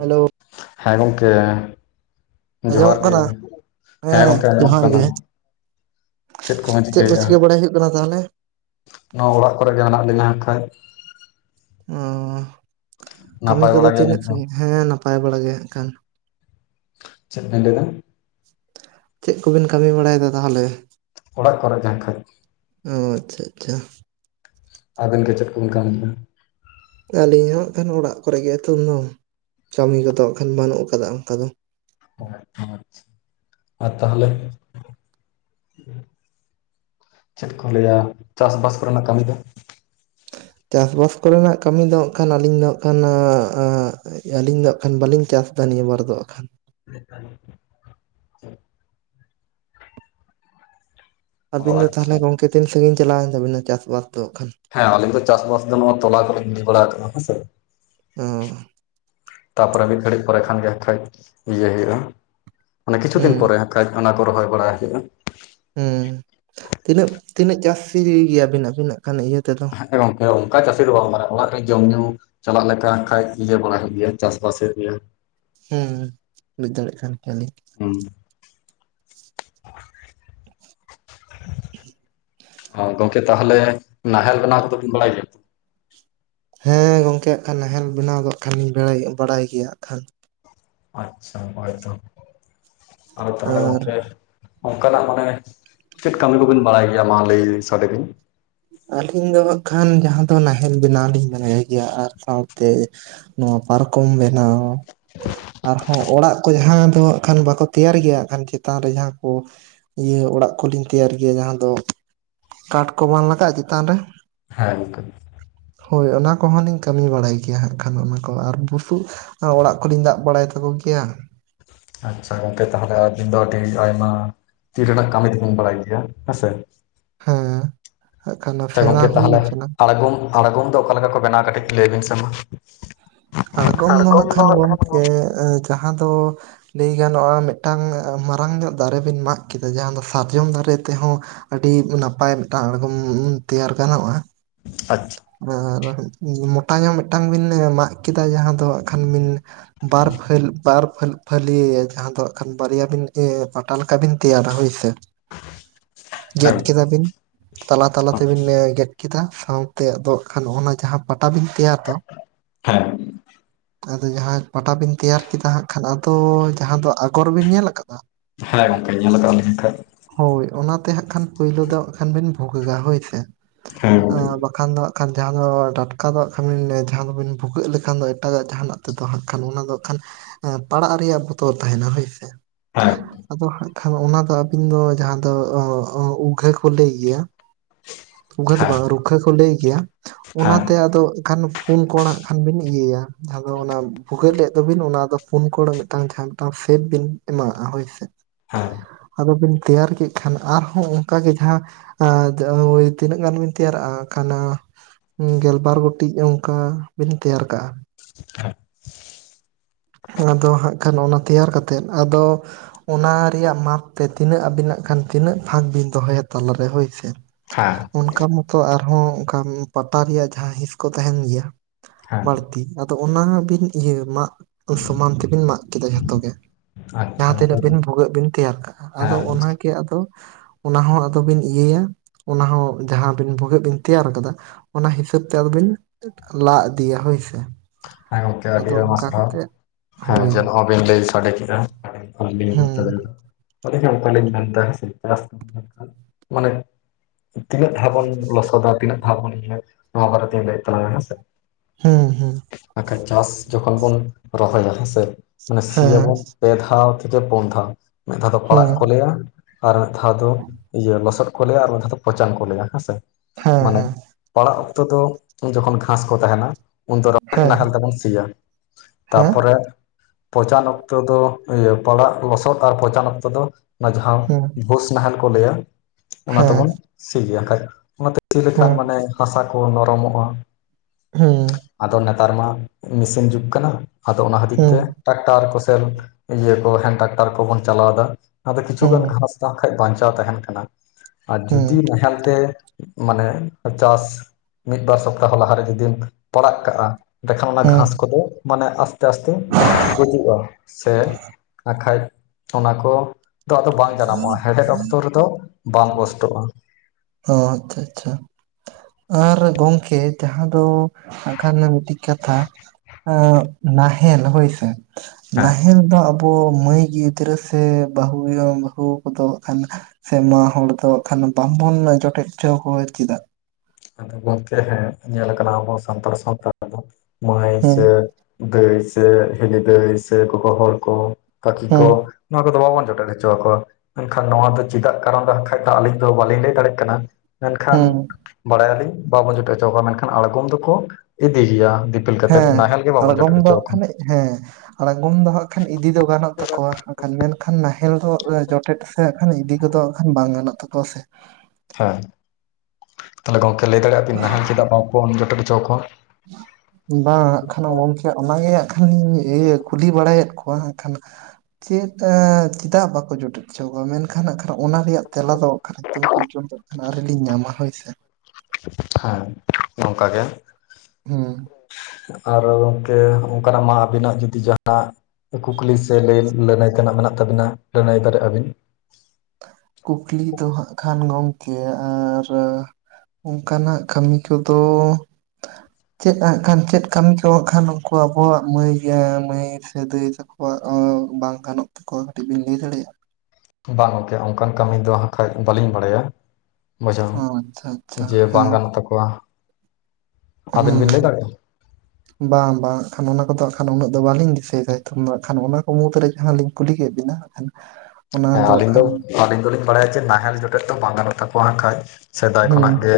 Hello ᱦᱮᱸ ᱜᱚᱢᱠᱮ, ᱡᱚᱦᱟᱨ ᱟᱸᱡᱚᱢᱚᱜ ᱜᱮ ᱠᱟᱱᱟ ᱦᱮᱸ ᱜᱚᱝᱠᱮ ᱟᱸᱡᱚᱢᱚᱜ ᱡᱚᱦᱟᱨ ᱠᱟᱱᱟ, ᱜᱮ ᱪᱮᱫ ᱠᱚᱵᱮᱱ ᱠᱚ ᱪᱤᱠᱟᱹᱭᱮᱜ-ᱟ? ᱪᱤᱠᱟᱹ ᱵᱟᱲᱟᱭ ᱦᱩᱭᱩᱜ ᱠᱟᱱᱟ ᱛᱟᱦᱚᱞᱮ ᱱᱚᱣᱟ ᱚᱲᱟᱜ ᱠᱚᱨᱮᱜ ᱜᱮ ᱦᱮᱱᱟᱜ ᱞᱤᱧᱟ ᱦᱟᱜ ᱠᱷᱟᱡ, ᱚ ᱠᱟᱹᱢᱤ ᱱᱟᱯᱟᱭ ᱠᱚᱫᱚ ᱵᱟᱲᱟ ᱛᱤᱱᱟᱹᱜ ᱜᱮᱭᱟᱵᱤᱱ ᱛᱚ ᱥᱟᱺᱜᱤᱧ, ᱦᱮᱸ ᱱᱟᱯᱟᱭ ᱵᱟᱲᱟ ᱜᱮ ᱦᱟᱜ ᱠᱷᱟᱱ, ᱪᱮᱫ ᱵᱮᱱ ᱞᱟᱹᱭᱫᱟ? ᱪᱮᱫ ᱠᱚᱵᱤᱱ ᱠᱟᱹᱢᱤ ᱵᱟᱲᱟᱭᱮᱫᱟ ᱛᱟᱦᱚᱞᱮ? ᱚᱲᱟᱜ ᱠᱚᱨᱮ ᱦᱟᱜ ᱠᱷᱟᱡ, ᱚ ᱟᱪᱪᱷᱟ ᱟᱪᱪᱷᱟ, ᱟᱵᱮᱱ ᱜᱮ ᱪᱮᱫ ᱠᱚᱵᱤᱱ ᱠᱟᱹᱢᱤᱭᱮᱜᱼᱟ? ᱟᱹᱞᱤᱧ ᱦᱚᱸ ᱦᱟᱜ ᱠᱷᱟᱱ ᱚᱲᱟᱜ ᱠᱚᱨᱮ ᱜᱮ ᱦᱤᱛᱟᱹᱱ ᱫᱚ ᱠᱟᱹᱢᱤ ᱠᱚᱫᱚ ᱠᱷᱟᱱ ᱵᱟᱹᱱᱩᱜ ᱟᱠᱟᱫᱟ ᱚᱱᱠᱟ ᱫᱚ, ᱚ ᱟᱪᱪᱷᱟ ᱟᱪᱪᱷᱟ᱾ ᱟᱨ ᱛᱟᱦᱚᱞᱮ ᱪᱮᱫ ᱠᱚ ᱞᱟᱹᱭᱟ ᱪᱟᱥᱵᱟᱥ ᱠᱚᱨᱮᱱᱟᱜ ᱠᱟᱹᱢᱤ ᱫᱚ? ᱪᱟᱥᱼᱵᱟᱥ ᱠᱚᱨᱮᱱᱟᱜ ᱠᱟᱹᱢᱤ ᱫᱚ ᱦᱟᱜ ᱠᱷᱟᱱ ᱟᱹᱞᱤᱧ ᱫᱚ ᱦᱟᱜ ᱠᱷᱟᱱ ᱟ ᱟᱹᱞᱤᱧ ᱫᱚ ᱦᱟᱜ ᱠᱷᱟᱱ ᱵᱟᱹᱞᱤᱧ ᱪᱟᱥ ᱫᱟ ᱱᱤᱭᱟᱹ ᱵᱟᱨ ᱫᱚ ᱦᱟᱜ ᱠᱷᱟᱱ, [unintelligible] ᱚ ᱟᱹᱵᱤᱱ ᱫᱚ ᱟᱪᱪᱷᱟ ᱛᱟᱦᱚᱞᱮ ᱜᱚᱝᱠᱮ ᱛᱤᱱ ᱥᱟᱺᱜᱤᱧ ᱪᱟᱞᱟᱣᱮᱱ ᱛᱟᱵᱤᱱᱟ ᱪᱟᱥᱵᱟᱥ ᱫᱚ ᱦᱟᱜ ᱠᱷᱟᱱ? ᱦᱮᱸ ᱟᱹᱞᱤᱧ ᱫᱚ ᱪᱟᱥᱵᱟᱥ ᱫᱚ ᱱᱚᱣᱟ ᱛᱚᱞᱟ ᱠᱚᱞᱤᱧ ᱜᱤᱰᱤ ᱵᱟᱲᱟ ᱠᱟᱜᱼᱟ ᱦᱮᱸ ᱥᱮ, ᱦᱮᱸᱻ ᱛᱟᱯᱚᱨᱮ ᱢᱤᱫ ᱜᱷᱟᱹᱲᱤᱡ ᱯᱚᱨᱮ ᱠᱷᱟᱱ ᱜᱮ ᱠᱷᱟᱹᱡ ᱤᱭᱟᱹ ᱦᱩᱭᱩᱜ-ᱟ᱾ ᱚᱱᱮ ᱠᱤᱪᱷᱩ ᱫᱤᱱ ᱦᱩᱸ ᱦᱩᱸ ᱯᱚᱨᱮ ᱠᱷᱟᱡ ᱚᱱᱟ ᱠᱚ ᱨᱚᱦᱚᱭ ᱵᱟᱲᱟᱭ ᱦᱩᱭᱩᱜ-ᱟ᱾ ᱦᱩᱸ ᱛᱤᱱᱟᱹᱜ ᱛᱤᱱᱟᱹᱜ ᱪᱟᱹᱥᱤ ᱜᱮᱭᱟᱵᱤᱱ ᱟᱹᱵᱤᱱᱟᱜ ᱠᱷᱟᱱ ᱤᱭᱟᱹ ᱛᱮᱫᱚ? ᱦᱮᱸ ᱜᱚᱝᱠᱮ ᱚᱱᱠᱟ ᱪᱟᱹᱥᱤ ᱫᱚ ᱵᱟᱝ ᱢᱟᱨᱟᱝ ᱚᱲᱟᱜ ᱨᱮ ᱡᱚᱢ, ᱧᱩ, ᱪᱟᱞᱟᱜ ᱞᱮᱠᱟ ᱠᱷᱟᱡ ᱤᱭᱟᱹ ᱵᱟᱲᱟᱭ ᱦᱩᱭᱩᱜ ᱜᱮᱭᱟ ᱪᱟᱥᱵᱟᱥ ᱦᱩᱭᱩᱜ ᱜᱮᱭᱟ᱾ ᱦᱩᱸ ᱦᱩ ᱵᱩᱡ ᱫᱟᱲᱮᱭᱟᱜ ᱠᱟᱱ ᱜᱮᱭᱟᱞᱤᱧ᱾ [unintelligible] ᱚ ᱜᱚᱢᱠᱮ ᱛᱟᱦᱚᱞᱮ ᱱᱟᱦᱮᱞ ᱵᱮᱱᱟᱣ ᱠᱚᱫᱚ ᱵᱤᱱ ᱵᱟᱲᱟᱭ ᱜᱮᱭᱟ ᱛᱚ? ᱦᱮᱸ ᱜᱚᱝᱠᱮ ᱱᱟᱜ ᱠᱷᱟᱱ ᱱᱟᱦᱮᱞ ᱵᱮᱱᱟᱣ ᱫᱚ ᱱᱟᱜ ᱠᱷᱟᱱ ᱞᱤᱧ ᱵᱟᱲᱟᱭ ᱵᱟᱲᱟᱭ ᱜᱮᱭᱟ ᱱᱟᱜ ᱠᱷᱟᱱ, ᱟᱪᱪᱷᱟ ᱦᱳᱭᱛᱚ, ᱟᱫᱚ ᱛᱟᱦᱚᱞᱮ ᱟᱨ ᱜᱚᱝᱠᱮ ᱚᱱᱠᱟ ᱱᱟᱜ ᱢᱟᱱᱮ ᱪᱮᱫ ᱠᱟᱹᱢᱤ ᱠᱚᱵᱤᱱ ᱵᱟᱲᱟᱭ ᱜᱮᱭᱟ ᱢᱟ ᱞᱟᱹᱭ ᱥᱟᱰᱮ ᱵᱤᱱ? ᱟᱹᱞᱤᱧ ᱫᱚ ᱦᱟᱜ ᱠᱷᱟᱱ ᱡᱟᱸᱦᱟ ᱫᱚ ᱱᱟᱦᱮᱞ ᱵᱮᱱᱟᱣ ᱞᱤᱧ ᱵᱮᱱᱟ ᱜᱮᱭᱟ, ᱟᱨ ᱥᱟᱶᱛᱮ ᱱᱚᱣᱟ ᱯᱟᱨᱠᱚᱢ ᱵᱮᱱᱟᱣ, ᱟᱨᱦᱚᱸ ᱚᱲᱟᱜ ᱠᱚ ᱡᱟᱸᱦᱟ ᱫᱚ ᱦᱟᱜ ᱠᱷᱟᱱ ᱵᱟᱠᱚ ᱛᱮᱭᱟᱨ ᱜᱮᱭᱟ ᱦᱟᱜ ᱠᱷᱟᱱ ᱪᱮᱛᱟᱱ ᱨᱮ ᱡᱟᱸᱦᱟ ᱠᱚ ᱤᱭᱟᱹ ᱚᱲᱟᱜ ᱠᱚᱞᱤᱧ ᱛᱮᱭᱟᱨ ᱜᱮᱭᱟ ᱡᱟᱸᱦᱟ ᱫᱚ ᱠᱟᱴᱷ ᱠᱚ ᱵᱟᱝ ᱞᱟᱜᱟᱜ-ᱟ ᱪᱮᱛᱟᱱ ᱨᱮ ᱦᱮᱸ ᱜᱚᱝᱠᱮ᱾ ᱦᱳᱭ ᱚᱱᱟ ᱠᱚᱦᱚᱸᱞᱤᱧ ᱠᱟᱹᱢᱤ ᱵᱟᱲᱟᱭ ᱜᱮᱭᱟ ᱦᱟᱜ ᱠᱷᱟᱱ ᱚᱱᱟᱠᱚ, ᱟᱨ ᱵᱩᱥᱩᱵ ᱚᱲᱟᱜ ᱠᱚᱞᱤᱧ ᱫᱟᱜ ᱵᱟᱲᱟᱭ ᱛᱟᱠᱚ ᱜᱮᱭᱟ᱾ ᱟᱪᱪᱷᱟ ᱜᱚᱝᱠᱮ ᱛᱟᱦᱚᱞᱮ ᱟᱵᱤᱱ ᱫᱚ ᱟᱹᱰᱤ ᱟᱭᱢᱟ ᱛᱤᱨᱮ ᱨᱮᱱᱟᱜ ᱠᱟᱹᱢᱤ ᱫᱚᱵᱤᱱ ᱵᱟᱲᱟᱭ ᱜᱮᱭᱟ ᱦᱮᱸᱥᱮ, ᱦᱮᱸ ᱦᱟᱸᱜ ᱠᱷᱟᱱ ᱟᱪᱪᱷᱟ ᱥᱮᱬᱟ ᱜᱚᱝᱠᱮ ᱦᱩᱭ ᱛᱟᱦᱚᱞᱮ ᱠᱟᱱᱟ ᱟᱬᱜᱚᱢ ᱟᱬᱜᱚᱢ ᱫᱚ ᱚᱠᱟ ᱞᱮᱠᱟ ᱠᱚ ᱵᱮᱱᱟᱣᱟ ᱠᱟᱹᱴᱤᱡ ᱞᱟᱹᱭ ᱵᱤᱱ ᱥᱮ ᱢᱟ? ᱟᱲᱜᱚᱢ ᱫᱚ ᱦᱟᱜ ᱠᱷᱟᱱ ᱜᱚᱢᱠᱮ ᱡᱟᱸᱦᱟ ᱫᱚ ᱞᱟᱹᱭ ᱜᱟᱱᱚᱜ-ᱟ, ᱢᱤᱫᱴᱟᱝ ᱢᱟᱨᱟᱝ ᱧᱚᱜ ᱫᱟᱨᱮ ᱵᱤᱱ ᱢᱟᱜ ᱠᱮᱫᱟ ᱡᱟᱸᱦᱟ ᱫᱚ ᱥᱟᱨᱡᱚᱢ ᱫᱟᱨᱮ ᱛᱮᱦᱚᱸ ᱟᱹᱰᱤ ᱱᱟᱯᱟᱭ ᱢᱤᱫᱴᱟᱝ ᱟᱲᱜᱚᱢ ᱛᱮᱭᱟᱨ ᱜᱟᱱᱚᱜ-ᱟ᱾ ᱟᱪᱪᱷᱟ ᱾ ᱟᱨ ᱢᱚᱴᱟ ᱧᱚᱜ ᱢᱤᱫᱴᱟᱝ ᱵᱤᱱ ᱢᱟᱜ ᱠᱮᱫᱟ ᱡᱟᱸᱦᱟ ᱫᱚ ᱦᱟᱜ ᱠᱷᱟᱱ ᱵᱤᱱ ᱵᱟᱨ ᱯᱷᱟᱹᱞ ᱵᱟᱨ ᱯᱷᱟᱹᱞ ᱯᱷᱟᱹᱞᱤᱭᱟ ᱡᱟᱸᱦᱟ ᱫᱚ ᱦᱟᱜ ᱠᱷᱟᱱ ᱵᱟᱨᱭᱟ ᱵᱤᱱ ᱯᱟᱴᱟ ᱞᱮᱠᱟ ᱵᱤᱱ ᱛᱮᱭᱟᱨᱟ ᱦᱳᱭᱥᱮ, ᱦᱮᱸ ᱜᱮᱫ ᱠᱮᱫᱟ ᱵᱤᱱ ᱛᱟᱞᱟ ᱛᱟᱞᱟ ᱛᱮᱵᱤᱱ ᱜᱮᱫ ᱠᱮᱫᱟ ᱥᱟᱶ ᱛᱮᱭᱟ ᱫᱚ ᱟᱠᱷᱟᱱ ᱚᱱᱟ ᱡᱟᱸᱦᱟ ᱯᱟᱴᱟ ᱵᱤᱱ ᱛᱮᱭᱟᱨ ᱫᱚ, ᱦᱮᱸ ᱟᱫᱚ ᱡᱟᱦᱟᱸ ᱯᱟᱴᱟ ᱵᱤᱱ ᱛᱮᱭᱟᱨ ᱠᱮᱫᱟ ᱦᱟᱸᱜ ᱠᱷᱟᱱ ᱟᱫᱚ ᱡᱟᱦᱟᱸ ᱫᱚ ᱟᱜᱚᱨ ᱵᱤᱱ ᱧᱮᱞ ᱟᱠᱟᱫᱟ? ᱦᱮᱸ ᱜᱚᱝᱠᱮ ᱧᱮᱞ ᱟᱠᱟᱫ ᱞᱤᱧ ᱠᱷᱟᱡ ᱦᱳᱭ ᱚᱱᱟᱛᱮ ᱦᱟᱸᱜ ᱠᱷᱟᱱ ᱯᱳᱭᱞᱳ ᱫᱷᱚ ᱠᱷᱟᱱ ᱵᱮᱱ ᱵᱷᱩᱜᱟ ᱦᱳᱭᱥᱮ, ᱦᱮᱸ ᱜᱚᱝᱠᱮ ᱠᱷᱟᱱ ᱫᱚ ᱦᱟᱜ ᱠᱷᱟᱱ ᱡᱟᱦᱟᱸ ᱫᱚ ᱰᱟᱴᱠᱟ ᱫᱚ ᱦᱟᱜ ᱠᱷᱟᱱ ᱡᱟᱦᱟᱸ ᱫᱚᱵᱤᱱ ᱵᱷᱩᱜᱟᱹᱜ ᱞᱮᱠᱷᱟᱱ ᱫᱚ ᱮᱴᱟᱜᱟᱜ ᱡᱟᱦᱟᱱᱟᱜ, ᱛᱮᱫᱚ ᱦᱟᱸᱜ ᱠᱷᱟᱱ ᱚᱱᱟ ᱫᱚ ᱦᱟᱸ ᱠᱷᱟᱱ ᱯᱟᱲᱟᱜ ᱨᱮᱭᱟᱜ ᱵᱚᱛᱚᱨ ᱛᱟᱦᱮᱱᱟ ᱦᱳᱭ ᱥᱮ, ᱦᱮᱸ᱾ ᱟᱫᱚ ᱦᱟᱸᱜ ᱠᱷᱟᱱ ᱚᱱᱟ ᱫᱚ ᱟᱵᱤᱱ ᱫᱚ ᱡᱟᱦᱟᱸ ᱫᱚ ᱩᱜᱷᱟᱹ ᱠᱚ ᱞᱟᱹᱭ ᱜᱮᱭᱟ, ᱩᱜᱷᱟᱹ ᱫᱚ ᱵᱟᱝ ᱨᱩᱠᱷᱟᱹ ᱠᱚ ᱞᱟᱹᱭ ᱜᱮᱭᱟ ᱦᱮᱸ ᱚᱱᱟᱛᱮ ᱟᱫᱚ ᱠᱷᱟᱱ ᱯᱩᱱ ᱠᱚᱲᱟᱜ ᱠᱷᱟᱱ ᱵᱤᱱ ᱤᱭᱟᱹᱭᱟ ᱟᱫᱚ ᱚᱱᱟ ᱵᱷᱩᱜᱟᱹᱜ ᱞᱮᱫ ᱫᱚᱵᱤᱱ ᱚᱱᱟ ᱫᱚ ᱯᱷᱩᱱ ᱠᱚᱲ ᱢᱤᱫᱴᱟᱝ ᱡᱟᱦᱟᱴᱟᱝ ᱥᱮᱵ ᱵᱤᱱ ᱮᱢᱟᱣᱟᱜᱼᱟ ᱦᱳᱭ ᱥᱮ ᱦᱮᱸ᱾ ᱟᱫᱚ ᱵᱤᱱ ᱛᱮᱭᱟᱨ ᱠᱮᱫ ᱠᱷᱟᱱ ᱟᱨᱦᱚᱸ ᱚᱱᱠᱟᱜᱮ ᱡᱟᱦᱟᱸ ᱳᱭ ᱛᱤᱱᱟᱹᱜ ᱜᱟᱱ ᱵᱤᱱ ᱛᱮᱭᱟᱨᱟᱜᱼᱟ ᱠᱟᱱᱟ ᱜᱮᱞᱵᱟᱨ ᱜᱚᱴᱤᱡ ᱚᱱᱠᱟ ᱰᱤᱱ ᱛᱮᱭᱟᱨ ᱠᱟᱜᱼᱟ, [unintelligible] ᱟᱫᱚ ᱦᱟᱸᱜ ᱠᱷᱟᱱ ᱚᱱᱟ ᱛᱮᱭᱟᱨ ᱠᱟᱛᱮᱫ ᱟᱫᱚ ᱚᱱᱟ ᱨᱮᱭᱟᱜ ᱢᱟᱯ ᱛᱮ ᱛᱤᱱᱟᱹᱜ ᱟᱵᱤᱱᱟᱜ ᱠᱷᱟᱱ ᱛᱤᱱᱟᱹᱜ ᱯᱷᱟᱜᱽ ᱵᱤᱱ ᱫᱚᱦᱚᱭᱟ ᱛᱟᱞᱟᱨᱮ ᱦᱳᱭ ᱥᱮ ᱦᱮᱸ ᱚᱱᱠᱟ ᱢᱚᱛᱚ ᱟᱨᱦᱚᱸ ᱚᱱᱠᱟ ᱯᱟᱴᱟ ᱨᱮᱭᱟᱜ ᱡᱟᱦᱟᱸ ᱦᱤᱸᱥ ᱠᱚ ᱛᱟᱦᱮᱱ ᱜᱮᱭᱟ ᱦᱮᱸ ᱵᱟᱹᱲᱛᱤ ᱟᱫᱚ ᱚᱱᱟ ᱵᱤᱱ ᱤᱭᱟᱹ ᱢᱟᱜ ᱥᱚᱢᱟᱱ ᱛᱮᱵᱤᱱ ᱢᱟᱜ ᱠᱮᱫᱟ ᱡᱷᱚᱛᱚ ᱜᱮ, ᱟᱪᱪᱷᱟ ᱡᱟᱦᱟᱸ ᱛᱤᱱᱟᱹᱜ ᱜᱚᱝᱠᱮ ᱵᱤᱱ ᱵᱷᱩᱜᱟᱹᱜ ᱵᱤᱱ ᱛᱮᱭᱟᱨ ᱠᱟᱜᱼᱟ, ᱟᱫᱚ ᱦᱮᱸ ᱚᱱᱟᱜᱮ ᱟᱫᱚ ᱚᱱᱟ ᱦᱚ ᱟᱫᱚᱵᱤᱱ ᱤᱭᱟᱹᱭᱟ ᱚᱱᱟᱦ ᱡᱟᱦᱟᱸᱵᱤᱱ ᱵᱷᱩᱜᱟ ᱵᱤᱱ ᱛᱮᱭᱟᱨ ᱟᱠᱟᱫᱟ᱾ ᱚᱱᱟ ᱦᱤᱥᱟᱹᱵ ᱛᱮ ᱟᱫᱚ ᱵᱤᱱ ᱞᱟ ᱤᱫᱤᱭᱟ ᱦᱳᱭ ᱥᱮ ᱦᱮ ᱜᱚᱝᱠᱮ ᱟᱹᱰᱤ ᱟᱫᱚ ᱟᱭᱢᱟ ᱚᱱᱠᱟ ᱥᱟᱨᱦᱟᱣ᱾ ᱠᱟᱛᱮᱜ ᱦᱮᱸ ᱦᱳᱭ ᱡᱮ ᱱᱚᱭ ᱵᱤᱱ ᱞᱟᱹᱭ ᱥᱟᱰᱮ ᱠᱮᱜᱼᱟ ᱟᱹᱰᱤ ᱵᱷᱟᱞᱮ ᱦᱳᱭ ᱮᱱ ᱦᱩᱸ ᱛᱟᱵᱤᱱᱟ ᱟᱞᱤᱧ ᱦᱚ ᱚᱱᱠᱟ ᱞᱤᱧ ᱢᱮᱱ ᱫᱟ ᱦᱮᱥᱮ ᱪᱟᱥ ᱢᱟᱱᱮ ᱛᱤᱱᱟᱹᱜ ᱫᱷᱟᱣ ᱵᱚᱱ ᱞᱚᱥᱚᱫᱟ ᱛᱤᱱᱟᱹᱜ ᱫᱷᱟᱣ ᱵᱚᱱ ᱤᱭᱟᱹ ᱱᱚᱣᱟ ᱵᱟᱨᱮ ᱛᱮᱤᱧ ᱞᱟᱹᱭ ᱛᱟᱞᱟᱟᱭ ᱦᱮᱸᱥᱮ, ᱦᱮᱸ ᱦᱮᱸ ᱟᱨᱠᱷᱟᱡ ᱪᱟᱥ ᱡᱚᱠᱷᱚᱱ ᱵᱚᱱ ᱨᱚᱦᱚᱭᱟ ᱦᱮᱸ ᱢᱟᱱᱮ ᱦᱮᱸ ᱥᱤᱭᱟᱵᱚᱱ, ᱯᱮ ᱫᱷᱟᱣ ᱛᱷᱮᱠᱮ ᱯᱩᱱ ᱫᱷᱟᱣ ᱢᱤᱫ ᱫᱷᱟᱣ ᱫᱚ ᱯᱟᱲᱟᱜ ᱦᱮᱸ ᱠᱚ ᱞᱟᱹᱭᱟ, ᱟᱨ ᱢᱤᱫ ᱫᱷᱟᱣ ᱫᱚ ᱤᱭᱟᱹ ᱞᱚᱥᱚᱫ ᱠᱚ ᱞᱟᱹᱭᱟ ᱟᱨ ᱢᱤᱫ ᱫᱷᱟᱣ ᱫᱚ ᱯᱚᱪᱟᱱ ᱠᱚ ᱞᱟᱹᱭᱟ ᱦᱮᱸ ᱥᱮ᱾ ᱢᱟᱱᱮ ᱦᱮᱸ ᱯᱟᱲᱟᱜ ᱚᱠᱛᱚ ᱫᱚ ᱩᱱ ᱡᱚᱠᱷᱚᱱ ᱜᱷᱟᱸᱥ ᱠᱚ ᱛᱟᱦᱮᱱᱟ ᱩᱱ ᱫᱚ ᱦᱮᱸ ᱱᱟᱦᱮᱞ ᱛᱮᱵᱚᱱ ᱥᱤᱭᱟ ᱛᱟᱯᱚ ᱦᱮᱸ ᱨᱮ ᱯᱚᱪᱟᱱ ᱚᱠᱛᱚ ᱫᱚ ᱤᱭᱟᱹ ᱯᱟᱲᱟᱜ ᱞᱚᱥᱚᱫ ᱟᱨ ᱯᱚᱪᱟᱱ ᱚᱠᱛᱚ ᱫᱚ ᱚᱱᱟ ᱡᱟᱦᱟᱸ ᱦᱮᱸ ᱵᱷᱳᱥ ᱱᱟᱦᱮᱞ ᱠᱚ ᱞᱟᱹᱭᱟ ᱚᱱᱟ ᱛᱮᱵᱚᱱ ᱥᱤ ᱜᱮᱭᱟ ᱠᱷᱟᱡ ᱚᱱᱟᱛᱮ ᱥᱤ ᱞᱮᱠᱷᱟᱱ ᱦᱩᱸ ᱢᱟᱱᱮ ᱦᱟᱥᱟ ᱠᱚ ᱱᱚᱨᱚᱢᱚᱜᱼᱟ᱾ ᱦᱮᱸ ᱟᱫᱚ ᱱᱮᱛᱟᱨ ᱢᱟ ᱢᱮᱥᱤᱱ ᱡᱩᱜᱽ ᱠᱟᱱᱟ ᱟᱫᱚ ᱚᱱᱟ ᱦᱚᱛᱮᱡ ᱦᱩᱸ ᱛᱮ ᱴᱨᱟᱠᱴᱟᱨ ᱠᱚᱥ ᱤᱭᱟᱹ ᱠᱚ ᱦᱮᱱ ᱴᱨᱟᱠᱴᱟᱨ ᱠᱚᱵᱚᱱ ᱪᱟᱞᱟᱣ ᱮᱫᱟ ᱟᱫᱚ ᱠᱤᱪᱷᱩ ᱜᱟᱱ ᱦᱩᱸ ᱜᱷᱟᱥ ᱵᱟᱢ ᱠᱷᱟᱱ ᱵᱟᱧᱪᱟᱣ ᱛᱟᱦᱮᱱ ᱠᱟᱱᱟ ᱟᱨ ᱡᱩᱫᱤ ᱦᱩᱸ ᱱᱟ ᱦᱮᱞ ᱛᱮ ᱢᱟᱱᱮ ᱪᱟᱥ ᱢᱤᱫ ᱵᱟᱨ ᱥᱚᱯᱛᱟᱦᱚ ᱞᱟᱦᱟᱨᱮ ᱡᱩᱫᱤᱢ ᱯᱟᱲᱟᱜ ᱠᱟᱜᱼᱟ ᱮᱸᱰᱮᱠᱷᱟᱱ ᱚᱱᱟ ᱦᱩᱸ ᱜᱷᱟᱸᱥ ᱠᱚᱫᱚ ᱢᱟᱱᱮ ᱟᱥ ᱪᱟᱥᱛᱮ ᱜᱩᱡᱩᱜᱼᱟ ᱥᱮ ᱟᱠᱷᱟᱡ ᱚᱱᱟ ᱠᱚ ᱟᱫᱚ ᱵᱟᱝ ᱡᱟᱱᱟᱢᱚᱜᱼᱟ ᱦᱮᱰᱮᱫ ᱚᱠᱛᱚ ᱨᱮᱫᱚ ᱵᱟᱝ ᱠᱚᱥᱴᱚᱜᱼᱟ᱾ ᱟᱪᱪᱷᱟ ᱟᱪᱪᱷᱟ ᱟᱨ ᱜᱚᱝᱠᱮ ᱡᱟᱦᱟᱸ ᱫᱚ ᱟᱨᱠᱷᱮ ᱢᱤᱫᱴᱤᱠ ᱠᱟᱛᱷᱟ ᱟᱨ ᱱᱟᱦᱮᱞ ᱦᱳᱭ ᱥᱮ ᱦᱮᱸ ᱱᱟᱦᱮᱞ ᱫᱚ ᱟᱵ ᱟᱵᱚ ᱢᱟᱹᱭ ᱜᱤᱫᱽᱨᱟᱹ ᱥᱮ ᱵᱟᱹᱦᱩ ᱮᱨᱟ ᱱᱤᱠᱩ ᱠᱚ ᱫᱚ ᱦᱟᱸᱜ ᱠᱷᱟᱡ ᱥᱮᱢᱟ ᱦᱚᱲ ᱫᱚ ᱠᱷᱟᱱ ᱵᱟᱵᱚᱱ ᱡᱚᱴᱮᱫ ᱦᱚᱪᱚ ᱠᱚᱣᱟ ᱪᱮᱫᱟᱜ? ᱟᱫᱚ ᱜᱚᱝᱠᱮ ᱦᱮᱸ ᱧᱮᱞ ᱠᱟᱱᱟ ᱟᱵᱚ ᱥᱟᱱᱛᱟᱲ ᱥᱟᱣᱛᱟ ᱨᱮᱫᱚ ᱢᱟᱭ ᱦᱮᱸ ᱥᱮ ᱫᱟᱹᱭ ᱥᱮ ᱦᱤᱞᱤ ᱫᱟᱹᱭ ᱥᱮ ᱜᱚᱜᱚ ᱦᱚᱲ ᱠᱚ ᱯᱟᱠᱷᱤ ᱠᱚ ᱦᱮᱸ ᱱᱚᱣᱟ ᱠᱚᱫᱚ ᱵᱟᱵᱚᱱ ᱡᱚᱴᱮᱫ ᱦᱚᱪᱚᱣᱟ ᱠᱚᱣᱟ᱾ ᱢᱮᱱᱠᱷᱟᱱ ᱱᱚᱣᱟ ᱫᱚ ᱪᱮᱫᱟᱜ ᱠᱟᱨᱚᱱ ᱵᱟᱠᱷᱟᱡ ᱫᱚ ᱟᱹᱞᱤᱧ ᱫᱚ ᱵᱟᱹᱞᱤᱧ ᱞᱟᱹᱭ ᱫᱟᱲᱮᱭᱟᱜ ᱠᱟᱱᱟ ᱢᱮᱱᱠᱷᱟᱱᱼᱼ ᱦᱮᱸ ᱵᱟᱲᱟᱭᱟᱞᱤᱧ ᱵᱟᱵᱚᱱ ᱡᱩᱴᱮᱫ ᱦᱚᱪᱚᱣᱟ ᱠᱚᱣᱟ ᱢᱮᱱᱠᱷᱟᱱ ᱟᱸᱬᱜᱚᱢ ᱫᱚᱠᱚ ᱤᱫᱤ ᱜᱮᱭᱟ᱾ ᱫᱤᱯᱤᱞ ᱦᱮᱸ ᱠᱟᱛᱮᱫ ᱱᱟᱦᱮᱞ ᱜᱮ ᱵᱟᱵᱚᱱ ᱟᱸᱲᱜᱚᱢ ᱡᱚᱴᱮᱫ ᱫᱚ ᱦᱚᱪᱚ ᱦᱟᱸᱜ ᱟᱠᱚᱣᱟ ᱠᱷᱟᱱ ᱦᱮᱸ ᱟᱸᱲᱜᱚᱢ ᱫᱚ ᱦᱟᱸᱜ ᱠᱷᱟᱱ ᱤᱫᱤ ᱫᱚ ᱜᱟᱱᱚᱜ ᱛᱟᱠᱚᱣᱟ᱾ ᱠᱷᱟᱱ ᱢᱮᱱᱠᱷᱟᱱ ᱱᱟᱦᱮᱞ ᱫᱚ ᱮᱸ ᱡᱚᱴᱮᱫ ᱥᱮ ᱦᱟᱸᱜ ᱠᱷᱟᱱ ᱤᱫᱤ ᱠᱚᱫᱚ ᱵᱟᱝ ᱜᱟᱱᱚᱜ ᱛᱟᱠᱚᱣᱟ ᱥᱮ᱾ ᱦᱮᱸ ᱛᱟᱦᱞᱮ ᱜᱚᱝᱠᱮ ᱞᱟᱹᱭ ᱫᱟᱲᱮᱭᱟᱜ ᱵᱤᱱ ᱱᱟᱦᱮᱞ ᱪᱮᱫᱟᱜ ᱵᱟᱝ ᱵᱚᱱ ᱡᱚᱴᱮᱫ ᱪᱚᱣ ᱠᱚᱣᱟ? ᱵᱟᱝ ᱦᱟᱸᱜ ᱠᱷᱟᱱ ᱜᱚᱢᱠᱮ ᱚᱱᱟᱜᱮ ᱦᱟᱸᱜ ᱠᱷᱟᱱᱤᱧ ᱠᱩᱞᱤ ᱵᱟᱲᱟᱭᱮᱫ ᱠᱚᱣᱟ ᱦᱟᱸᱜ ᱠᱷᱟᱱ ᱪᱮᱫ ᱟᱸ ᱪᱮᱫᱟᱜ ᱵᱟᱠᱚ ᱡᱚᱴᱮᱫᱼᱼ ᱪᱚᱣ ᱠᱚᱣᱟ ᱢᱮᱱᱠᱷᱟᱱᱟᱱ ᱚᱱᱟ ᱨᱮᱭᱟᱜ ᱛᱮᱞᱟ ᱫᱚ ᱠᱷᱟᱱ ᱱᱤᱛᱚᱝ ᱯᱳᱨᱡᱳᱱᱛᱳ ᱠᱷᱟᱱ ᱟᱹᱣᱨᱤ ᱞᱤᱧ ᱧᱟᱢᱟ ᱦᱳᱭ ᱥᱮ ᱦᱮᱸ ᱱᱚᱝ ᱠᱟᱜᱮᱼᱼ ᱦᱩᱸ ᱟᱨ ᱜᱚᱝᱠᱮ ᱚᱱᱠᱟᱱᱟᱜ ᱢᱟ ᱟᱵᱤᱱᱟᱜ ᱡᱩᱫᱤ ᱡᱟᱦᱱᱟᱜ ᱠᱩᱠᱞᱤ ᱥᱮ ᱞᱟᱹᱼᱼ ᱞᱟᱹᱞᱟᱹᱭ ᱛᱮᱱᱟᱜ ᱢᱮᱱᱟᱜ ᱛᱟᱵᱤᱱᱟ ᱞᱟᱹᱱᱟᱹᱭ ᱫᱟᱲᱮ ᱭᱟᱜᱼᱟ ᱵᱤᱱ ᱠᱩᱠᱞᱤ ᱫᱚ ᱦᱟᱸᱜ ᱠᱷᱟᱱ ᱜᱚᱢᱠᱮ ᱟᱨᱼᱼ ᱚᱝᱠᱟᱱᱟᱜ ᱠᱟᱹᱢᱤ ᱠᱚᱫᱚᱼᱼ ᱪᱮᱫᱼᱟᱸᱜ ᱠᱷᱟᱱ ᱪᱮᱫ ᱠᱟᱹᱢᱤ ᱠᱚ ᱠᱷᱟᱱ ᱩᱱᱠᱩ ᱟᱵᱚᱣᱟᱜ ᱢᱟᱹᱭ ᱜᱮ ᱢᱟᱹᱭ ᱥᱮ ᱫᱟᱹᱭ ᱛᱟᱼᱼ ᱠᱚᱣᱟᱜ ᱟᱸ ᱵᱟᱝ ᱜᱟᱱᱚᱜ ᱛᱟᱠᱚᱣᱟ ᱠᱟᱹᱴᱤᱡ ᱵᱤᱱ ᱞᱟᱹᱭ ᱫᱟᱲᱮᱭᱟᱜᱼᱟ? ᱵᱟᱝ ᱜᱚᱢᱠᱮ ᱚᱝᱠᱟᱱ ᱠᱟᱹᱢᱤ ᱫᱚ ᱦᱟᱸᱜ ᱠᱷᱟᱡ ᱵᱟᱹᱞᱤᱧ ᱵᱟᱲᱟᱭᱟ, ᱵᱩᱡᱷᱟᱹᱣ ᱟᱪᱪᱷᱟ ᱟᱪᱪᱷᱟ ᱡᱮ ᱵᱟᱝ ᱦᱮᱸ ᱜᱟᱱᱚᱜ ᱛᱟᱠᱚᱣᱟ ᱟᱵᱤᱱ ᱦᱩᱸ᱾ ᱵᱤᱱ ᱞᱟᱹᱭ ᱫᱟᱲᱮᱭᱟᱜᱼᱟ ᱵᱟᱝ ᱵᱟᱝ ᱟᱸᱠᱷᱟᱱ ᱩᱱᱟ ᱠᱚᱫᱚ ᱦᱟᱸᱜ ᱠᱷᱟᱱ ᱩᱱᱟᱹᱜ ᱫᱚ ᱵᱟᱹᱞᱤᱧ ᱫᱤᱥᱟᱹᱭ ᱫᱟ ᱱᱤᱛᱚᱝ ᱫᱚ ᱦᱟᱸᱜ ᱠᱷᱟᱱ ᱚᱱᱟ ᱠᱚ ᱢᱩᱫᱽ ᱨᱮ ᱡᱟᱦᱟᱸ ᱞᱤᱧᱼᱼ ᱠᱩᱞᱤ ᱠᱮᱫ ᱵᱤᱱᱟ ᱦᱟᱸᱜ ᱠᱷᱟᱱᱼᱼ ᱦᱮᱸ ᱟᱹᱞᱤᱧ ᱫᱚ ᱟᱞᱤᱧ ᱫᱚᱞᱤᱧ ᱵᱟᱲᱟᱭᱟ ᱪᱮᱫ ᱱᱟᱦᱮᱞ ᱡᱚᱴᱮᱫ ᱫᱚ ᱵᱟᱝ ᱜᱟᱱᱚᱜ ᱛᱟᱠᱚᱣᱟ ᱦᱟᱸᱜ ᱠᱷᱟᱡ᱾ ᱥᱮᱫᱟᱭ ᱦᱩᱸ ᱠᱷᱚᱱᱟᱜ ᱜᱮ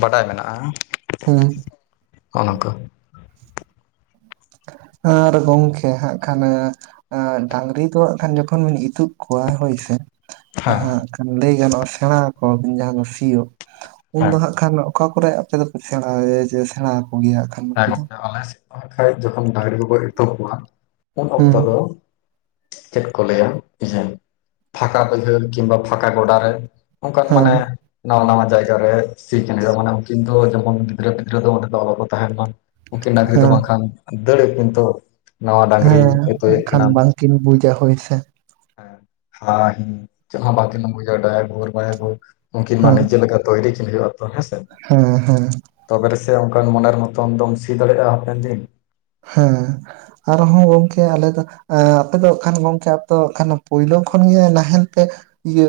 ᱵᱟᱰᱟᱭ ᱢᱮᱱᱟᱜᱼᱟ, ᱦᱩᱸ ᱚᱱᱟ ᱠᱚ ᱟᱨ ᱜᱚᱝᱠᱮ ᱦᱟᱸᱜ ᱠᱷᱟᱱ ᱟᱸ ᱟᱸᱜ ᱰᱟᱝᱨᱤ ᱫᱚ ᱦᱟᱸᱜ ᱠᱷᱟᱱ ᱡᱚᱠᱷᱚᱱ ᱵᱤᱱ ᱤᱛᱩᱜ ᱠᱚᱣᱟ ᱦᱳᱭ ᱥᱮ ᱦᱮᱸ ᱡᱟᱦᱟᱸ ᱦᱟᱸᱜ ᱠᱷᱟᱱ ᱞᱟᱹᱭ ᱜᱟᱱᱚᱜᱼᱟ ᱥᱮᱸᱬᱟᱣᱟ ᱠᱚᱣᱟᱵᱚᱱ ᱡᱟᱦᱟᱸ ᱫᱚ ᱥᱤᱭᱳᱜ, ᱩᱱ ᱦᱮᱸ ᱫᱚ ᱦᱟᱸᱜ ᱠᱷᱟᱱ ᱚᱠᱟ ᱠᱚᱨᱮ ᱟᱯᱮ ᱫᱚᱯᱮ ᱥᱮᱸᱬᱟ ᱮ ᱥᱮᱬᱟ ᱟᱠᱚ ᱜᱮᱭᱟ? ᱠᱷᱟᱱ ᱱᱩᱠᱩ ᱦᱮᱸ ᱫᱚ? ᱜᱚᱢᱠᱮ ᱟᱞᱮ ᱥᱮᱡ ᱫᱚ ᱠᱷᱚᱡ ᱡᱚᱠᱷᱚᱱ ᱰᱟᱝᱨᱤ ᱠᱚᱠᱚ ᱤᱛᱩ ᱠᱚᱣᱟ ᱩᱱ ᱦᱮᱸ ᱚᱠᱛᱚ ᱫᱚᱼᱼ ᱪᱮᱫ ᱠᱚ ᱞᱟᱹᱭᱟ [unintelligible] ᱯᱷᱟᱸᱠᱟ ᱵᱟᱹᱭᱦᱟᱹᱲ ᱠᱤᱢᱵᱟ ᱯᱷᱟᱸᱠᱟ ᱜᱚᱰᱟ ᱨᱮᱼᱼ ᱚᱝᱠᱟᱱ ᱦᱮᱸ ᱢᱟᱱᱮ ᱱᱟᱣᱟ ᱱᱟᱣᱟ ᱡᱟᱭᱜᱟ ᱨᱮ ᱥᱤ ᱠᱤᱱ ᱦᱩᱭᱩᱜᱼᱟ, ᱢᱟᱱᱮ ᱩᱱ ᱫᱚ ᱡᱮᱢᱚᱱ ᱜᱤᱫᱽᱨᱟᱹ ᱯᱤᱫᱽᱨᱟᱹ ᱫᱚ ᱚᱸᱰᱮ ᱫᱚ ᱚᱞᱚ ᱠᱚ ᱛᱟᱸᱦᱮᱱ ᱢᱟ, ᱩᱠᱤᱱ ᱰᱟᱸᱜᱽᱨᱤ ᱫᱚ ᱦᱮᱸ ᱵᱟᱝᱠᱷᱟᱱ ᱫᱟᱹᱲᱟᱠᱤᱱ ᱛᱚ᱾ ᱱᱟᱣᱟ ᱰᱟᱸᱜᱽᱨᱤ ᱦᱮᱸ ᱤᱛᱩᱭᱮᱫ ᱮᱱᱠᱷᱟᱱ ᱠᱤᱱᱟᱢ ᱵᱟᱝᱠᱤᱱ ᱵᱩᱡᱟ ᱦᱳᱭ ᱥᱮ ᱦᱮ ᱦᱟ ᱦᱤᱸ ᱪᱮᱫ ᱦᱚ ᱵᱟᱝᱠᱤᱱ ᱵᱩᱡᱟ ᱰᱟᱭᱮᱜᱷᱩᱨ ᱵᱟᱭᱮᱜᱷᱩᱨ ᱩᱱᱠᱤᱱ ᱢᱟ ᱦᱮᱸ ᱱᱤᱡᱮ ᱞᱮᱠᱟ ᱛᱚ ᱤᱫᱤ ᱠᱤᱱ ᱦᱩᱭᱩᱜᱼᱟᱛᱚ ᱠᱤᱱ ᱦᱮᱸ ᱥᱮ, ᱦᱮᱸ ᱦᱮᱸ ᱛᱚᱵᱮ ᱨᱮᱸᱥᱮ ᱚᱱᱠᱟᱱ ᱢᱚᱱᱮᱨ ᱢᱚ ᱢᱚᱛᱚᱱ ᱫᱚᱢ ᱥᱤ ᱫᱟᱲᱮᱭᱟᱜᱼᱟ ᱦᱟᱯᱮᱱ ᱫᱤᱱ᱾ ᱦᱮᱸ ᱟᱨᱦᱚᱸ ᱜᱚᱝᱠᱮ ᱟᱞᱮ ᱫᱚ ᱮᱸ ᱟᱯᱮ ᱫᱚ ᱦᱟᱸᱜ ᱠᱷᱟᱱ ᱜᱚᱢᱠᱮ ᱟᱯᱮ ᱫᱚ ᱦᱟᱸᱜ ᱠᱷᱟᱱ ᱯᱳᱭᱞᱳ ᱠᱷᱚᱱᱜᱮ ᱱᱟᱦᱮᱞ ᱛᱮ ᱤᱭᱟᱹ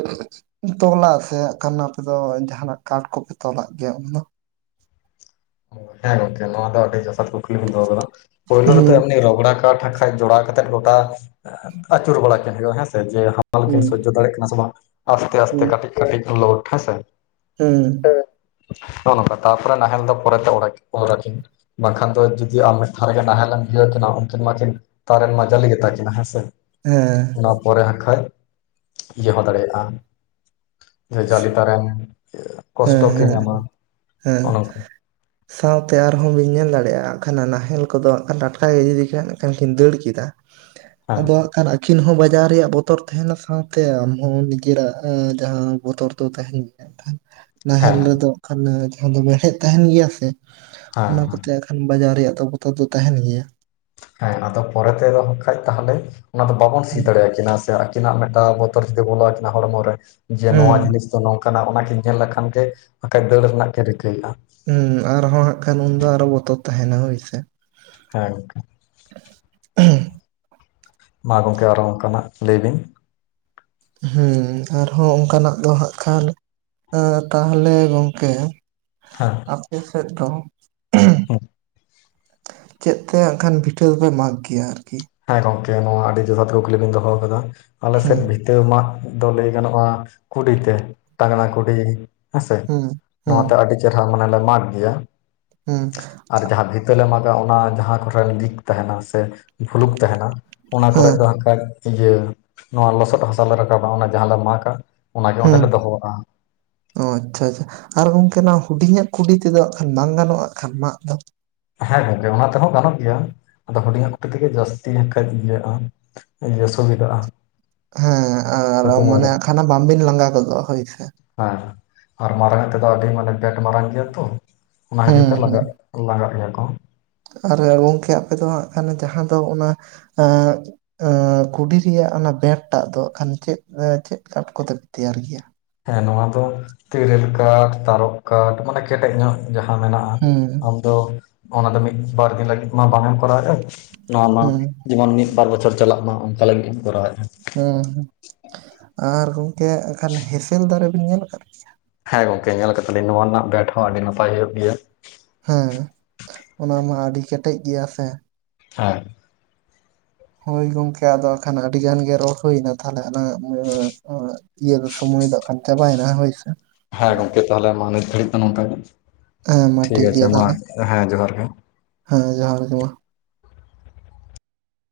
ᱛᱚᱞᱟ ᱥᱮ ᱦᱟᱸᱜ ᱠᱷᱟᱱ ᱟᱯᱮ ᱫᱚ ᱡᱟᱸᱦᱟᱱᱟᱜ ᱠᱟᱴ ᱠᱚᱯᱮ ᱛᱚᱞᱟᱜ ᱜᱮᱭᱟ ᱩᱱᱫᱚ? ᱦᱮᱸ ᱜᱚᱝᱠᱮ ᱱᱚᱣᱟ ᱫᱚ ᱟᱹᱰᱤ ᱡᱚᱛᱷᱟᱛ ᱠᱩᱠᱞᱤ ᱵᱤᱱ ᱫᱚᱦᱚ ᱟᱠᱟᱫᱟ ᱯᱳᱞᱳ ᱨᱮ ᱫᱚ ᱦᱮᱸ ᱮᱢᱱᱤ ᱨᱚᱜᱽᱲᱟ ᱠᱟᱴ ᱮ ᱡᱚᱲᱟᱣ ᱠᱟᱛᱮᱫ ᱜᱚᱴᱟ ᱟᱹᱪᱩᱨ ᱵᱟᱲᱟ ᱠᱤᱱ ᱦᱩᱭᱩᱜᱼᱟ ᱦᱮᱸᱥᱮ, ᱡᱮ ᱦᱟᱢᱟᱞ ᱠᱤᱱ ᱦᱩᱸ ᱥᱚᱡᱽᱡᱚ ᱫᱟᱲᱮᱭᱟᱜ ᱠᱟᱱᱟ ᱥᱮ ᱵᱟᱝ ᱟᱥᱛᱮ ᱟᱥᱛᱮ ᱦᱩᱸ ᱠᱟᱹᱴᱤᱡ ᱠᱟᱹᱴᱤᱡ ᱞᱳᱴ ᱦᱮᱸᱥᱮ, ᱦᱩᱸ᱾ ᱦᱩᱸ, ᱱᱚᱜᱼᱚ ᱱᱚᱝᱠᱟ ᱛᱟᱯᱚᱨᱮ ᱱᱟᱦᱮᱞ ᱫᱚ ᱯᱚᱨᱮᱛᱮ ᱚᱲᱟᱭ, ᱚᱨᱟᱠᱤᱱ ᱵᱟᱝᱠᱷᱟᱱ ᱫᱚ ᱡᱩᱫᱤ ᱟᱢ ᱢᱤᱫ ᱫᱷᱟᱣ ᱨᱮᱜᱮ ᱱᱟᱦᱮᱞ ᱞᱮᱢ ᱤᱭᱤᱹᱣᱟ ᱠᱤᱱᱟ ᱩᱱᱠᱤᱱ ᱢᱟᱠᱤᱱ ᱛᱟᱨᱮᱱ ᱢᱟ ᱡᱟᱞᱤ ᱜᱮᱛᱟ ᱠᱤᱱᱟᱹ ᱦᱮᱸᱥᱮ ᱦᱮᱸ ᱚᱱᱟ ᱯᱚᱨᱮ ᱦᱟᱸᱠᱷᱟᱡ ᱤᱭᱟᱹ ᱦᱚᱸ ᱫᱟᱲᱮᱭᱟᱜᱼᱟ᱾ ᱡᱮ ᱡᱟᱹᱞᱤ ᱛᱟᱨᱮᱱ ᱦᱮᱸ ᱠᱚᱥᱴᱚ ᱠᱤᱱ ᱦᱮᱸ ᱧᱟᱢᱟ ᱦᱮᱸ ᱚᱱᱮ ᱚᱝᱠᱟ᱾ ᱥᱟᱶᱛᱮ ᱟᱨᱦᱚᱸ ᱵᱤᱱ ᱧᱮᱞ ᱫᱟᱲᱮᱜᱼᱟ ᱟᱜᱠᱷᱟᱱᱟ ᱱᱟᱦᱮᱞ ᱠᱚᱫᱚ ᱠᱟ ᱴᱟᱴᱠᱟ ᱜᱮ ᱡᱩᱫᱤ ᱠᱷᱮ ᱠᱷᱮᱱ ᱠᱤᱱ ᱫᱟᱹᱲ ᱠᱮᱫᱟ, ᱦᱮᱸ ᱟᱫᱚ ᱦᱟᱸᱜ ᱠᱷᱟᱱ ᱟᱹᱠᱷᱤᱱ ᱦᱚᱸ ᱵᱟᱡᱟᱣ ᱨᱮᱭᱟᱜ ᱵᱚᱛᱚᱨ ᱛᱟᱸᱦᱮᱱᱟ ᱥᱟᱶᱛᱮ ᱟᱢᱦᱚᱸ ᱱᱤᱡᱮᱨᱟᱜ ᱮᱸ ᱡᱟᱦᱟᱸ ᱵᱚᱛᱚᱨ ᱫᱚ ᱛᱟᱸᱦᱮᱱ ᱜᱮᱭᱟ ᱱᱟᱦᱮᱞ ᱦᱮᱸ ᱨᱮᱫᱚ ᱠᱷᱚᱱ ᱡᱟᱦᱟᱸ ᱫᱚ ᱢᱮᱲᱦᱮᱫ ᱛᱟᱸᱦᱮᱱ ᱜᱮᱭᱟ ᱥᱮ, ᱦᱮᱸ ᱚᱱᱟ ᱠᱚᱛᱮ ᱟᱜᱠᱷᱟᱱ ᱵᱟᱡᱟᱣ ᱨᱮᱭᱟᱜ ᱫᱚ ᱵᱚᱛᱚ ᱫᱚ ᱛᱟᱸᱦᱮᱱ ᱜᱮᱭᱟ ᱾ ᱦᱮᱸ ᱟᱫᱚ ᱯᱚᱨᱮ ᱛᱮᱫ ᱠᱷᱟᱡ ᱛᱟᱦᱞᱮ ᱚᱱᱟ ᱫᱚ ᱵᱟᱵᱚᱱ ᱥᱤ ᱫᱟᱲᱮᱭᱟᱠᱤᱱᱟ ᱥᱮ, ᱛᱤᱱᱟᱜ ᱢᱮᱜᱴᱟᱣ ᱵᱚᱛᱚᱨ ᱡᱩᱫᱤ ᱵᱚᱞᱚ ᱟᱹᱠᱤᱱᱟ ᱦᱚᱲᱢᱚ ᱨᱮ, ᱡᱮ ᱱᱚᱣᱟ ᱦᱩᱸ ᱡᱤᱱᱤᱥ ᱛᱚ ᱱᱚᱝᱠᱟᱱᱟᱜ ᱚᱱᱟ ᱠᱤᱱ ᱧᱮᱞ ᱞᱮᱠᱷᱟᱱ ᱜᱮ ᱵᱟᱠᱷᱟᱡ ᱫᱟᱹᱲ ᱨᱮᱱᱟᱜ ᱜᱮ ᱨᱤᱠᱟᱹᱭᱮᱜᱼᱟ ᱾ ᱩᱸ ᱟᱨᱦᱚᱸ ᱦᱟᱸᱜ ᱠᱷᱟᱱ ᱩᱱᱫᱚ ᱟᱨᱚ ᱵᱚᱛᱚᱨ ᱛᱟᱸᱦᱮᱱᱟ ᱦᱳᱭᱥᱮ ᱾ ᱦᱮᱸ ᱜᱚᱝᱠᱮ᱾ [unintelligible] ᱢᱟ ᱜᱚᱝᱠᱮ ᱟᱨᱚ ᱚᱱᱠᱟ ᱱᱟᱜ ᱞᱟᱹᱭ ᱵᱤᱱ ᱾ ᱦᱩᱸ ᱟᱨᱦᱚᱸ ᱚᱱᱠᱟᱱᱟᱜ ᱫᱚ ᱦᱟᱸᱜ ᱠᱷᱟᱱ ᱮ ᱛᱟᱦᱞᱮ ᱜᱚᱝᱠᱮ ᱦᱮᱸ ᱟᱯᱮ ᱥᱮᱫ ᱫᱚ [inaudible] [inaudible] ᱪᱮᱫ ᱛᱮ ᱟᱜ ᱠᱷᱟᱱ ᱯᱤᱴᱷᱟᱹᱣ ᱯᱮ ᱢᱟᱜᱽ ᱜᱤᱭᱟ ᱟᱨᱠᱤ? ᱦᱮᱸ ᱜᱚᱝᱠᱮ ᱱᱚᱣᱟ ᱟᱹᱰᱤ ᱡᱚᱛᱷᱟᱛ ᱠᱩᱠᱞᱤ ᱵᱤᱱ ᱫᱚᱦᱚ ᱟᱠᱟᱫᱟ ᱟᱞᱮ ᱦᱩᱸ ᱥᱮᱫ ᱵᱷᱤ ᱫᱟᱹᱣ ᱢᱟᱜ ᱫᱚ ᱞᱟᱹᱭ ᱜᱟᱱᱚᱜᱼᱟ᱾ ᱠᱩᱰᱤᱛᱮ ᱛᱟᱝᱜᱽᱱᱟ ᱠᱩᱰᱤ ᱦᱮᱸᱥᱮ ᱦᱩᱸ ᱦᱩᱸ ᱱᱚᱣᱟᱛᱮ ᱟᱹᱰᱤ ᱪᱮᱨᱦᱟ ᱢᱟᱱᱮ ᱞᱮ ᱢᱟᱜᱽ ᱜᱤᱭᱟ ᱦᱩᱸ ᱟᱨ ᱡᱟᱦᱟᱸ ᱵᱷᱤᱛ ᱛᱮᱞᱮ ᱢᱟᱜᱟ ᱚᱱᱟ ᱡᱟᱦᱟᱸ ᱠᱚᱨᱮ ᱞᱤᱠ ᱛᱟᱦᱮᱱᱟ ᱥᱮ ᱵᱷᱩᱞᱩᱠ ᱛᱟᱦᱮᱱᱟ ᱚᱱᱟ ᱠᱚᱨᱮ ᱦᱩᱸ ᱫᱚ ᱦᱟᱜ ᱠᱷᱟᱡ ᱤᱭᱟᱹ ᱱᱚᱣᱟ ᱞᱚᱥᱚᱫ ᱦᱟᱥᱟᱞᱮ ᱨᱟᱠᱟᱵᱟ ᱚᱱᱟ ᱡᱟᱦᱟᱸ ᱞᱮ ᱢᱟᱜᱟ ᱚᱱᱟᱜᱮ ᱚᱸᱰᱮ ᱦᱩᱸ ᱞᱮ ᱫᱚᱦᱚᱣᱟᱜᱼᱟ ᱾ ᱚ ᱟᱪᱪᱷᱟ ᱟᱪᱪᱷᱟ ᱟᱨ ᱜᱚᱝᱠᱮ ᱱᱟᱜ ᱦᱩᱰᱤᱧᱟᱜ ᱠᱩᱰᱤ ᱛᱮᱫᱚ ᱟᱜ ᱠᱷᱟᱱ ᱵᱟᱝ ᱜᱟᱱᱚᱜᱼᱟᱜ ᱠᱷᱟᱱ ᱢᱟᱜ ᱫᱚ? ᱦᱮᱸ ᱜᱚᱝᱠᱮ ᱚᱱᱟ ᱛᱮᱦᱚᱸ ᱜᱟᱱᱚᱜ ᱜᱮᱭᱟ ᱟᱫᱚ ᱦᱩᱰᱤᱧᱟᱜ ᱠᱩᱰᱤ ᱛᱮᱜᱮ ᱡᱟᱹᱥᱛᱤ ᱠᱟᱹᱡ ᱤᱭᱟᱹᱜᱼᱟ ᱾ ᱤᱭᱟᱹ ᱥᱩᱵᱤᱫᱟᱜᱼᱟ ᱾ ᱦᱮᱸ ᱟᱨ ᱟᱢᱟᱱᱮ ᱟᱠᱷᱟᱱᱟ ᱵᱟᱢᱵᱤᱱ ᱞᱟᱸᱜᱟ ᱜᱚᱫᱚᱜᱼᱟ ᱦᱳᱭ ᱥᱮ ᱾ ᱦᱮᱸ ᱟᱨ ᱢᱟᱨᱟᱝ ᱛᱮᱫᱚ ᱟᱹᱰᱤ ᱢᱟᱱᱮ ᱵᱮᱴ ᱢᱟᱨᱟᱝ ᱜᱮᱭᱟ ᱛᱚ ᱚᱱᱟ ᱦᱚᱛᱤᱨ ᱦᱩᱸ ᱛᱮ ᱦᱩᱸ ᱞᱟᱜᱟᱜ ᱞᱟᱜᱟᱜ ᱵᱷᱮᱭᱟ ᱠᱚ ᱟᱨ ᱜᱚᱝᱠᱮ ᱟᱯᱮ ᱫᱚ ᱦᱟᱸᱜ ᱠᱷᱟᱱ ᱡᱟᱦᱟᱸ ᱫᱚ ᱚᱱᱟ ᱮᱸ ᱠᱩᱰᱤ ᱨᱮᱭᱟᱜ ᱚᱱᱟ ᱵᱮᱴ ᱴᱟᱜ ᱫᱚ ᱟᱜ ᱠᱷᱟᱱ ᱪᱮᱫ ᱨᱮ ᱪᱮᱫ ᱠᱟᱴ ᱠᱚᱛᱮ ᱯᱮ ᱛᱮᱭᱟᱨ ᱜᱮᱭᱟ? ᱦᱮᱸ ᱱᱚᱣᱟ ᱫᱚ ᱛᱮᱹᱨᱮᱹᱞ ᱠᱟᱴ, ᱛᱟᱨᱚᱵ ᱠᱟᱴ ᱢᱟᱱᱮ ᱠᱮᱴᱮᱡ ᱧᱚᱜ᱿ ᱡᱟᱦᱟᱸ ᱢᱮᱱᱟᱜᱼᱟ ᱦᱩᱸ ᱟᱢ ᱫᱚ ᱚᱱᱟ ᱫᱚ ᱢᱤᱫ ᱵᱟᱨ ᱫᱤᱱ ᱞᱟᱹᱜᱤᱫ ᱢᱟ ᱵᱟᱝᱮᱢ ᱠᱚᱨᱟᱣᱮᱫᱼᱟ᱾ ᱱᱚᱣᱟ ᱢᱟ ᱦᱩᱸ ᱡᱮᱢᱚᱱ ᱢᱤᱫ ᱵᱟᱨ ᱵᱚᱪᱷᱚᱨ ᱪᱟᱞᱟᱜ ᱢᱟ ᱚᱱᱠᱟ ᱞᱟᱹᱜᱤᱫ ᱮᱢ ᱠᱚᱨᱟᱣᱮᱫᱼᱟ᱾ ᱦᱩᱸ ᱦᱩᱸ ᱟᱨ ᱜᱚᱝᱠᱮ ᱮᱠᱷᱟᱱ ᱦᱮᱸᱥᱮᱞ ᱫᱟᱨᱮ ᱵᱤᱱ ᱧᱮᱞ ᱟᱠᱟᱫ ᱜᱮᱭᱟ? ᱦᱮᱸ ᱜᱚᱝᱠᱮ ᱧᱮᱞ ᱠᱟᱫᱟᱞᱤᱧ ᱱᱚᱣᱟ ᱨᱮᱱᱟᱜ ᱵᱮᱴ ᱦᱚᱸ ᱟᱹᱰᱤ ᱱᱟᱯᱟᱭ ᱦᱩᱭᱩᱜ ᱜᱮᱭᱟ ᱾ ᱦᱮᱸ ᱚᱱᱟ ᱢᱟ ᱟᱹᱰᱤ ᱠᱮᱴᱮᱡ ᱜᱮᱭᱟ ᱥᱮ᱾ ᱦᱮᱸ ᱦᱳᱭ ᱜᱚᱝᱠᱮ ᱟᱫᱚ ᱟᱠᱷᱟᱱ ᱟᱹᱰᱤ ᱜᱟᱱ ᱜᱮ ᱨᱚᱲ ᱦᱩᱭᱱᱟ ᱛᱟᱦᱚᱞᱮ ᱟᱞᱟᱝᱟᱜ [unintelligible] ᱤᱭᱟᱹ ᱫᱚ ᱥᱚᱢᱚᱭ ᱫᱚ ᱟᱜᱠᱷᱟᱱ ᱪᱟᱵᱟᱭ ᱱᱟ ᱦᱳᱭ ᱥᱮ ᱦᱮᱸ ᱜᱚᱢᱠᱮ ᱛᱟᱦᱚᱞᱮ ᱢᱟ ᱱᱤᱛ ᱜᱷᱟᱹᱲᱤᱡ ᱫᱚ ᱱᱚᱝᱠᱟ ᱜᱮ ᱦᱮᱸ ᱢᱟ ᱴᱷᱤᱠ ᱟᱪᱷᱮ ᱜᱮᱭᱟ ᱢᱟ ᱛᱟᱦᱚᱞᱮ ᱦᱮᱸ ᱡᱚᱦᱟᱨ ᱜᱮ ᱾ ᱦᱮᱸ ᱡᱚᱦᱟᱨ ᱜᱮ ᱢᱟ ᱾